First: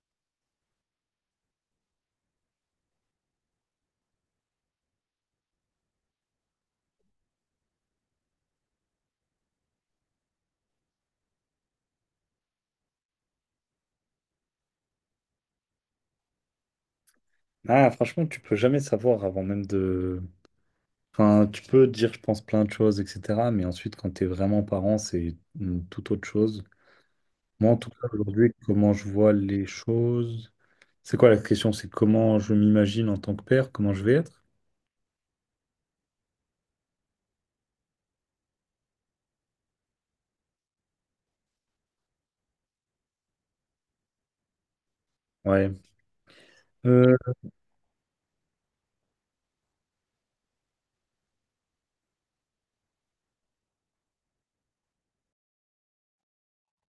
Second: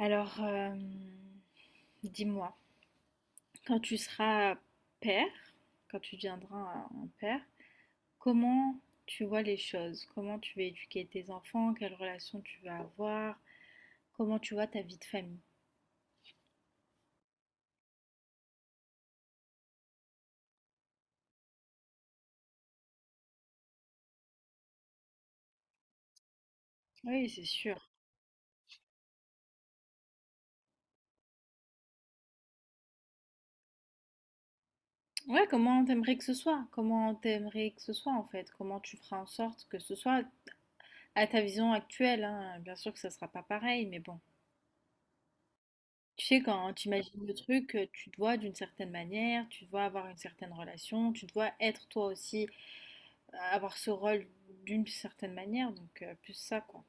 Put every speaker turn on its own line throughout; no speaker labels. Alors, dis-moi, quand tu seras père, quand tu deviendras un père, comment tu vois les choses? Comment tu vas éduquer tes enfants? Quelle relation tu vas avoir? Comment tu vois ta vie de famille?
Ah, franchement, tu peux jamais savoir avant même de. Enfin, tu peux dire, je pense, plein de choses, etc. Mais ensuite, quand tu es vraiment parent, c'est une toute autre chose.
Oui, c'est
Moi,
sûr.
en tout cas, aujourd'hui, comment je vois les choses. C'est quoi la question? C'est comment je m'imagine en tant que père, comment je vais être?
Ouais, comment t'aimerais que ce soit? Comment t'aimerais que ce soit en fait? Comment tu feras en sorte que ce soit à ta vision actuelle, hein. Bien sûr que ça sera pas pareil, mais bon.
Ouais.
Tu sais, quand tu
Euh,
imagines le truc, tu te vois d'une certaine manière, tu te vois avoir une certaine relation, tu te vois être toi aussi avoir ce rôle d'une certaine manière, donc plus ça, quoi.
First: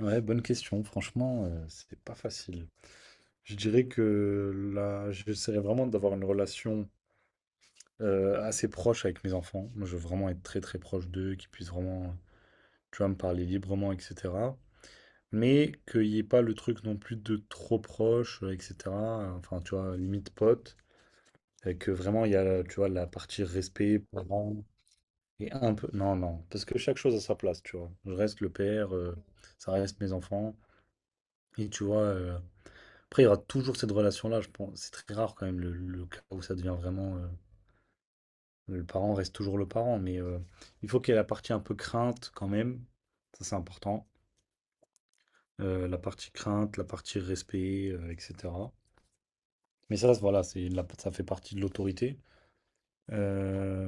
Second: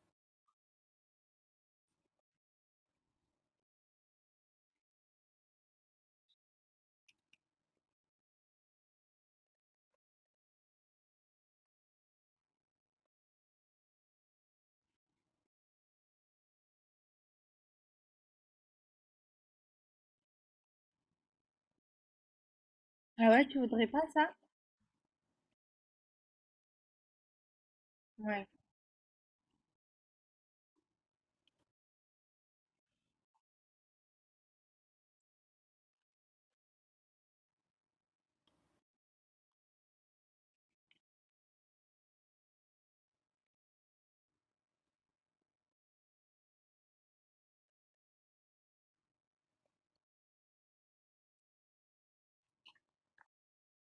Ouais, bonne question. Franchement, c'est pas facile. Je dirais que là, j'essaierai vraiment d'avoir une relation assez proche avec mes enfants. Moi, je veux vraiment être très, très proche d'eux, qu'ils puissent vraiment, tu vois, me parler librement, etc. Mais qu'il n'y ait pas le truc non plus de trop proche, etc. Enfin, tu vois, limite pote. Et que vraiment, il y a, tu vois, la
Ah
partie
ouais, tu voudrais
respect,
pas ça?
parents, et un peu... Non, non. Parce que chaque chose a sa place, tu vois. Je reste
Ouais.
le père, ça reste mes enfants. Et tu vois, après, il y aura toujours cette relation-là, je pense. C'est très rare quand même, le cas où ça devient vraiment... le parent reste toujours le parent, mais il faut qu'il y ait la partie un peu crainte quand même. Ça, c'est important. La partie crainte, la partie respect, etc. Mais ça, voilà, ça fait partie de l'autorité. Euh,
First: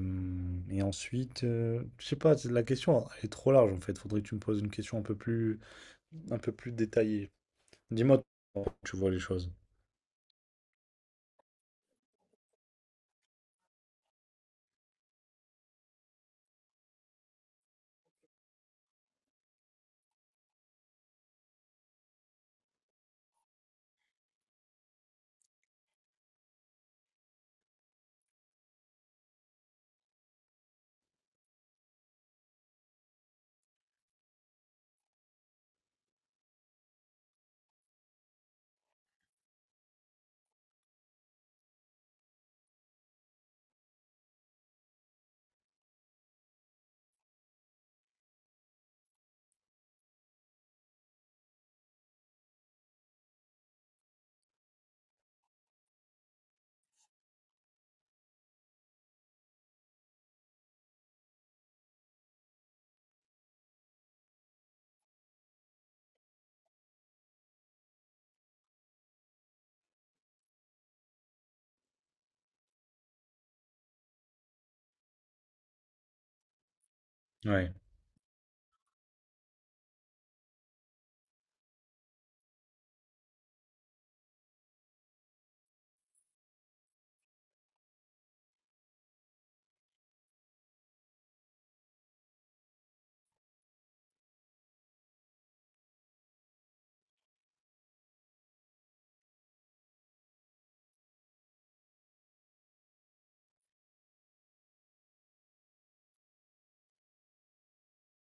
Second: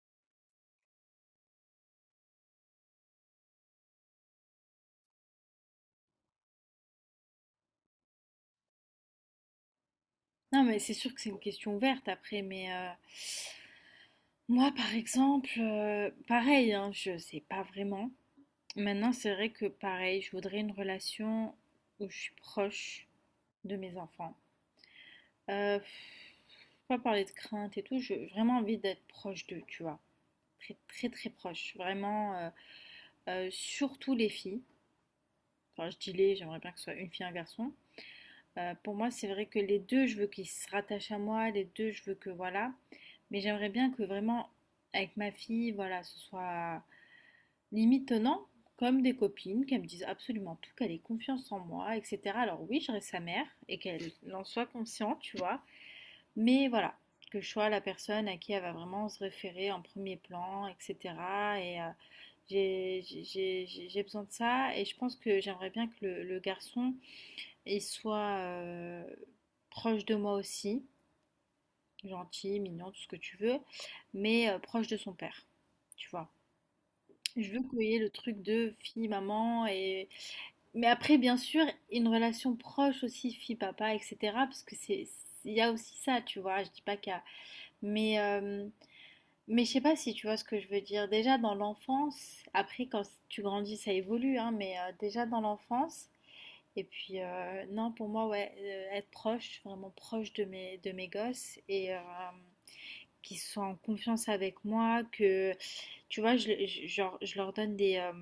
et ensuite, je sais pas, la question elle est trop large en fait. Faudrait que tu me poses une question un peu plus détaillée. Dis-moi, comment tu vois les choses.
Non, mais c'est sûr que c'est une question ouverte après, mais moi, par exemple, pareil, hein, je sais pas vraiment. Maintenant, c'est vrai que pareil, je voudrais une relation où je suis proche de mes enfants. Euh, pas parler de crainte et tout, j'ai vraiment envie d'être proche d'eux, tu vois. Très, très, très proche. Vraiment, surtout les filles. Enfin, je dis les, j'aimerais bien que ce soit une fille, un garçon. Pour moi, c'est vrai que les deux, je veux qu'ils se rattachent à moi, les deux, je veux que voilà. Mais j'aimerais bien que vraiment, avec ma fille, voilà, ce soit limite tenant, comme des copines, qu'elles me disent absolument tout, qu'elle ait confiance en moi, etc. Alors oui, je reste sa mère et qu'elle en soit consciente, tu vois. Mais voilà, que je sois la personne à qui elle va vraiment se référer en premier plan, etc. Et j'ai j'ai besoin de ça. Et je pense que j'aimerais bien que le garçon et sois proche de moi aussi, gentil, mignon, tout ce que tu veux, mais proche de son père, tu vois. Je veux
Ouais,
qu'il y ait le truc de fille, maman, et... Mais après, bien sûr, une relation proche aussi, fille, papa, etc., parce que c'est... Il y a aussi ça, tu vois, je dis pas qu'il y a... Mais, euh, mais je sais pas si tu vois ce que je veux dire. Déjà dans l'enfance, après quand tu grandis, ça évolue, hein, mais déjà dans l'enfance, et puis, non, pour moi, ouais, être proche, vraiment proche de mes gosses et qu'ils soient en confiance avec moi, que, tu vois, genre, je leur donne des...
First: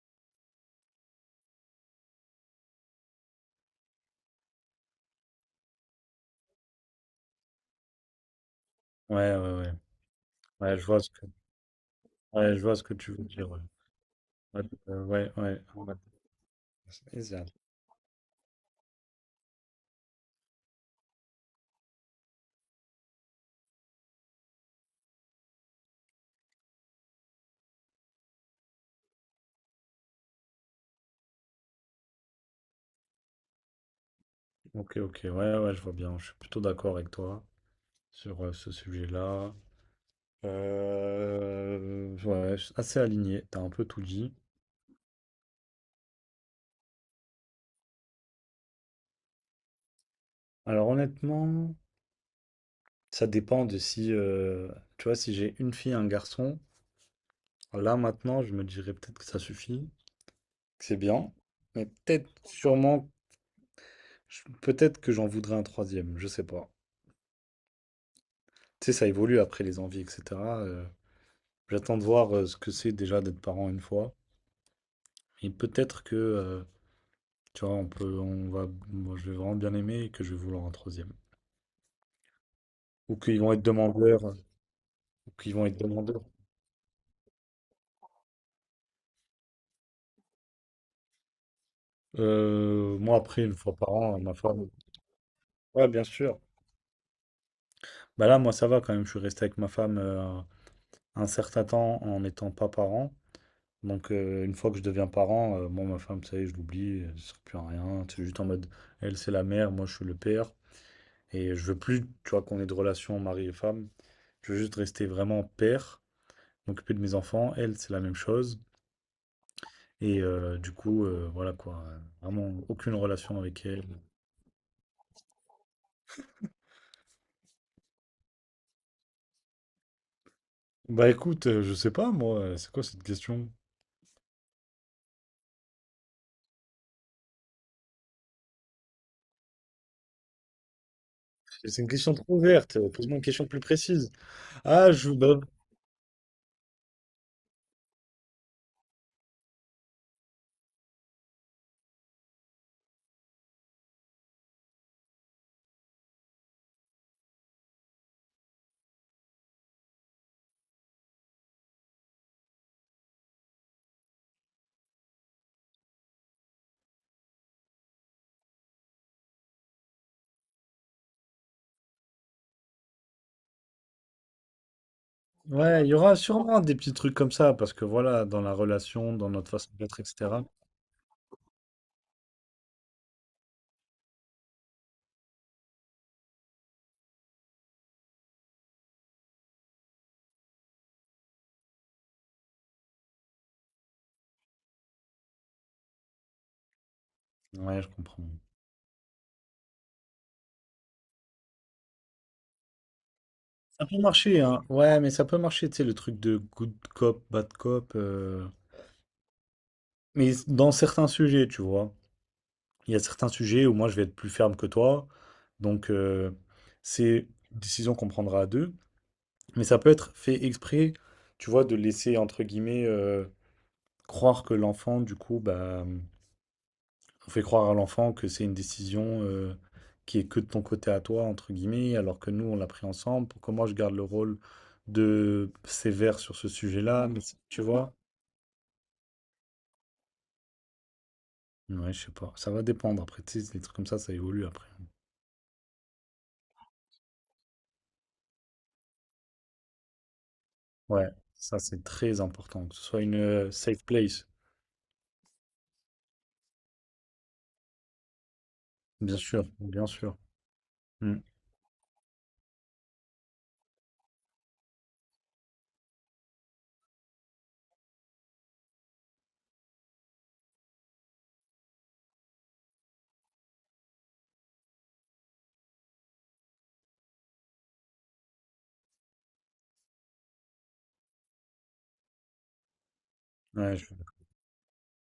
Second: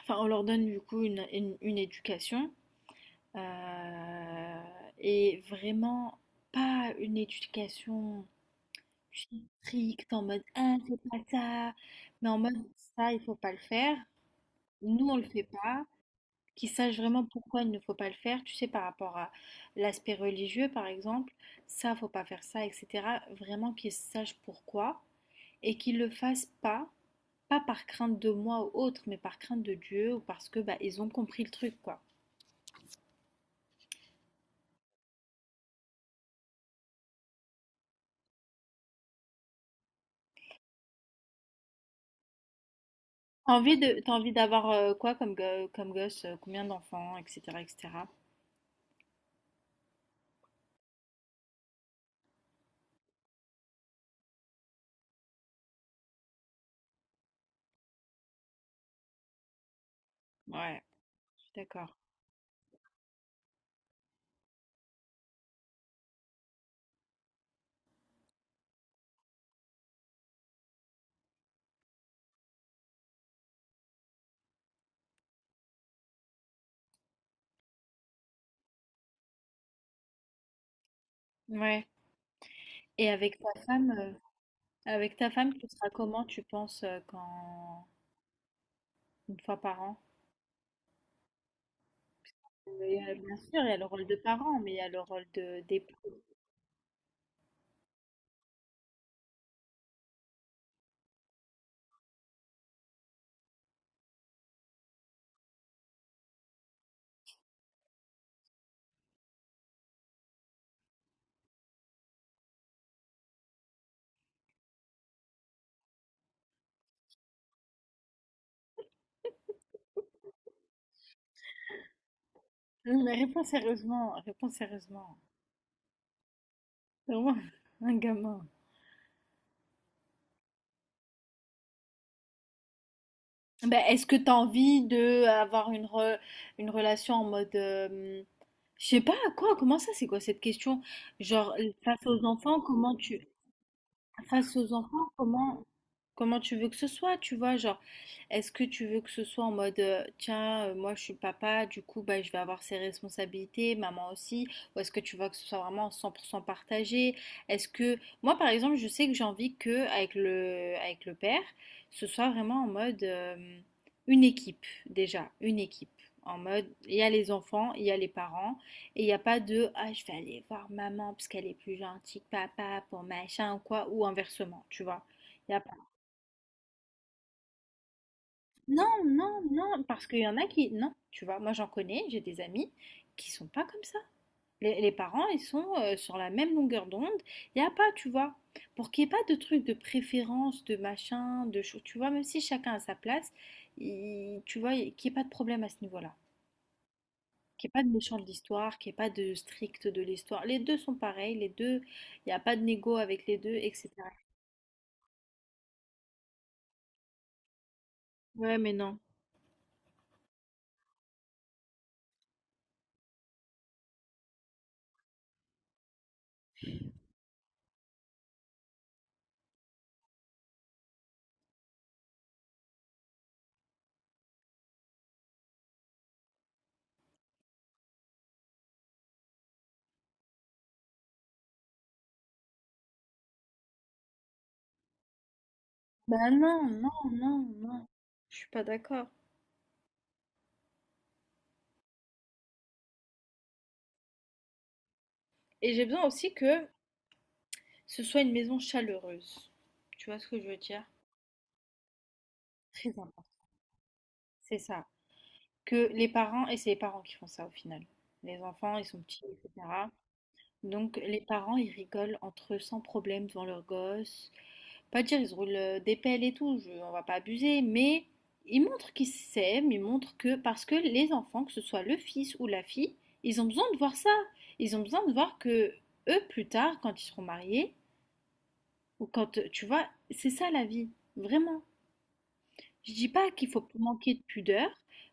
enfin, on leur donne du coup une éducation euh, et vraiment pas une éducation
ouais, ouais, ouais.
stricte en mode, ah,
Ouais, je vois
c'est
ce
pas
que,
ça, mais en mode,
ouais, je vois ce que
ça,
tu
il
veux
faut
dire.
pas le
Ouais,
faire.
ouais, euh,
Nous, on le
ouais.
fait
ouais.
pas.
Ouais.
Qui sachent vraiment
Exact.
pourquoi il ne faut pas le faire, tu sais, par rapport à l'aspect religieux, par exemple, ça, faut pas faire ça, etc. Vraiment qu'ils sachent pourquoi et qu'ils le fassent pas, pas par crainte de moi ou autre, mais par crainte de Dieu ou parce que bah, ils ont compris le truc, quoi.
Ok, ok, ouais, ouais, je vois bien. Je suis plutôt d'accord avec toi sur ce sujet-là. Ouais, ouais, je suis assez aligné,
T'as
t'as un
envie
peu tout
t'as envie
dit.
d'avoir quoi comme, comme gosse, combien d'enfants, etc., etc.
Alors honnêtement, ça dépend de si, tu vois, si j'ai une fille, un garçon, là maintenant, je me dirais peut-être que ça suffit,
Ouais,
que c'est bien,
je suis
mais
d'accord.
peut-être, sûrement, peut-être que j'en voudrais un troisième, je sais pas. Tu sais, ça évolue après les envies, etc. euh, J'attends de voir ce que c'est déjà d'être parent une fois, et peut-être que, tu vois, on va, moi, je vais vraiment bien aimer et que je vais vouloir un troisième.
Ouais. Et
Ou qu'ils vont être demandeurs.
avec ta
Donc
femme,
ils vont
tu
être
seras
demandeurs.
comment, tu penses, quand une fois par an? Mais,
Moi
bien
après, une
sûr, il y
fois
a le
par
rôle de
an, ma
parent,
femme.
mais il y a le rôle de
Ouais,
d'époux.
bien sûr. Bah là, moi ça va quand même, je suis resté avec ma femme un certain temps en n'étant pas parent. Donc une fois que je deviens parent, moi ma femme, ça y est, je l'oublie, ça sert plus à rien. C'est juste en mode, elle c'est la mère, moi je suis le père. Et je veux plus, tu vois, qu'on ait de relation mari et femme. Je veux juste rester vraiment père, m'occuper de mes enfants. Elle, c'est la même chose. Et du coup, voilà quoi. Vraiment aucune
Non, mais
relation
réponds
avec elle.
sérieusement, réponds sérieusement. C'est vraiment, un gamin.
Bah écoute, je sais pas moi, c'est quoi cette question?
Ben, est-ce que tu as envie de avoir une relation en mode... je sais pas, quoi, comment ça, c'est quoi cette question? Genre,
C'est une
face
question
aux
trop
enfants,
ouverte,
comment
pose-moi une
tu...
question plus précise.
Face aux
Ah,
enfants,
je, bah,
comment... Comment tu veux que ce soit, tu vois, genre, est-ce que tu veux que ce soit en mode, tiens, moi je suis papa, du coup, bah, je vais avoir ses responsabilités, maman aussi, ou est-ce que tu veux que ce soit vraiment 100% partagé? Est-ce que, moi par exemple, je sais que j'ai envie que, avec le père, ce soit vraiment en mode, une équipe, déjà, une équipe. En mode, il y a les enfants, il y a les parents, et il n'y a pas de, ah, je vais aller voir maman parce qu'elle est plus gentille que papa pour machin ou quoi, ou inversement, tu vois.
ouais, il y aura sûrement des petits trucs comme ça, parce que voilà, dans la
Non,
relation, dans
non,
notre façon
non,
d'être,
parce qu'il y en
etc.
a qui, non, tu vois, moi j'en connais, j'ai des amis qui sont pas comme ça. Les parents, ils sont sur la même longueur d'onde. Il n'y a pas, tu vois, pour qu'il n'y ait pas de trucs de préférence, de machin, de choses, tu vois, même si chacun a sa place, tu vois, qu'il n'y ait pas de problème à ce niveau-là. Qu'il n'y
Ouais,
ait
je
pas de méchant de
comprends.
l'histoire, qu'il n'y ait pas de strict de l'histoire. Les deux sont pareils, les deux, il n'y a pas de négo avec les deux,
Ça peut
etc.
marcher, hein. Ouais, mais ça peut marcher, tu sais, le truc de good cop, bad cop.
Ouais, mais non.
Mais dans certains sujets, tu vois. Il y a certains sujets où moi je vais être plus ferme que toi. Donc, c'est une décision qu'on prendra à deux. Mais ça peut être fait exprès, tu vois, de laisser, entre guillemets, croire que l'enfant, du coup, bah, on fait croire à l'enfant que c'est une décision qui est que de ton côté à toi, entre guillemets, alors que nous, on l'a pris ensemble. Pourquoi moi, je garde le rôle de sévère
Bah
sur ce
non, non,
sujet-là,
non,
tu
non.
vois?
Je suis pas d'accord.
Ouais, je sais pas. Ça va dépendre. Après, tu sais, les trucs comme ça évolue après.
Et j'ai besoin aussi que ce soit une maison chaleureuse. Tu vois ce que je veux dire?
Ouais, ça, c'est très important. Que ce
Très
soit une
important.
safe place.
C'est ça. Que les parents, et c'est les parents qui font ça au final. Les enfants, ils sont
Bien
petits,
sûr, bien
etc.
sûr.
Donc
Mm.
les parents, ils rigolent entre eux sans problème devant leurs gosses. Pas dire, ils se roulent des pelles et tout, on va pas abuser, mais ils montrent qu'ils s'aiment, ils montrent que, parce que les enfants, que ce soit le fils ou la fille, ils ont besoin de voir ça. Ils ont besoin de voir que eux, plus tard, quand ils seront mariés, ou quand, tu vois, c'est ça la vie, vraiment. Je dis pas qu'il faut
Ouais,
manquer de pudeur,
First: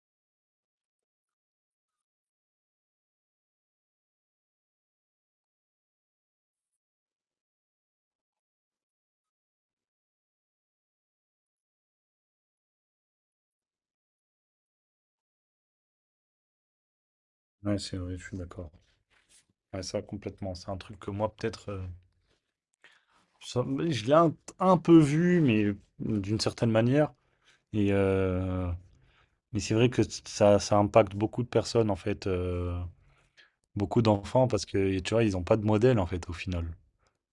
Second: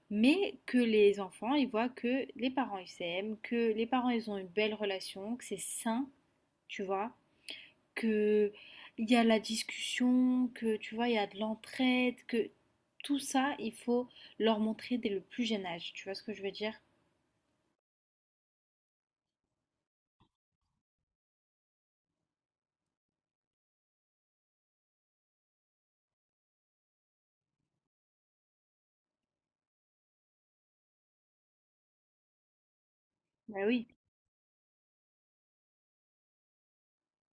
mais que les enfants, ils voient que les parents, ils s'aiment, que les parents, ils ont une belle relation, que c'est sain, tu vois, que il y a la discussion, que tu vois, il y a de l'entraide, que tout ça, il faut leur montrer dès le plus jeune âge. Tu vois ce que je veux dire?
ouais, c'est vrai, je suis d'accord. Ouais, ça complètement. C'est un truc que moi, peut-être, ça- je l'ai un peu vu, mais d'une certaine manière. Et, mais c'est vrai que ça impacte beaucoup de personnes, en fait,
Bah oui,
beaucoup d'enfants, parce que, tu vois, ils n'ont pas de modèle, en fait, au final.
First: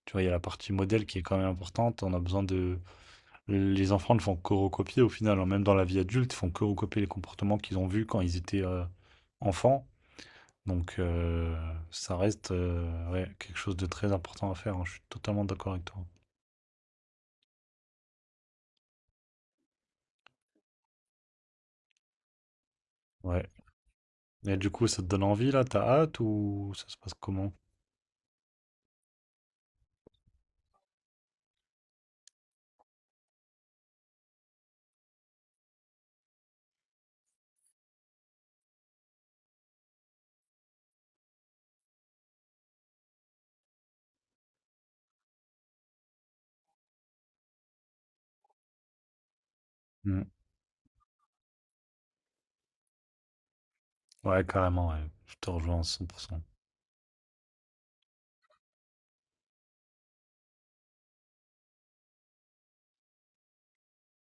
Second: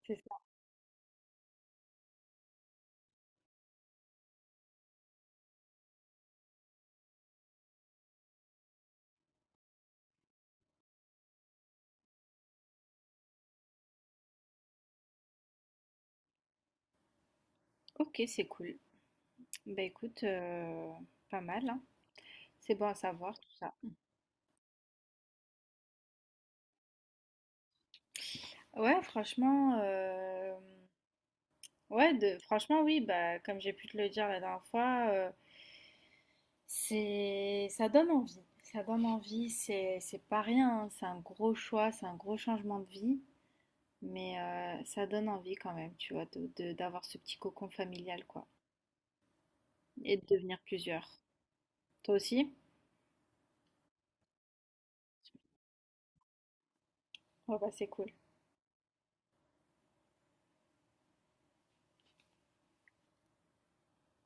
Tu
c'est
vois, il y a
ça.
la partie modèle qui est quand même importante. On a besoin de... Les enfants ne font que recopier, au final, hein, même dans la vie adulte, ils font que recopier les comportements qu'ils ont vus quand ils étaient enfants. Donc, ça reste ouais, quelque chose de très important à faire. Hein. Je suis totalement d'accord avec toi.
Ok, c'est cool. Bah écoute, pas mal, hein. C'est bon à savoir
Ouais.
tout ça.
Et du coup, ça te donne envie là? T'as hâte ou ça se passe comment?
Ouais, franchement, ouais, de, franchement, oui, bah, comme j'ai pu te le dire la dernière fois, c'est, ça donne envie. Ça donne envie, c'est pas rien, hein, c'est un gros choix, c'est un gros changement de vie, mais ça donne envie quand même, tu vois, de, d'avoir ce petit cocon familial, quoi, et de
Mm.
devenir plusieurs. Toi aussi?
Ouais, carrément, ouais. Je te rejoins à 100%.
Ouais, bah, c'est cool.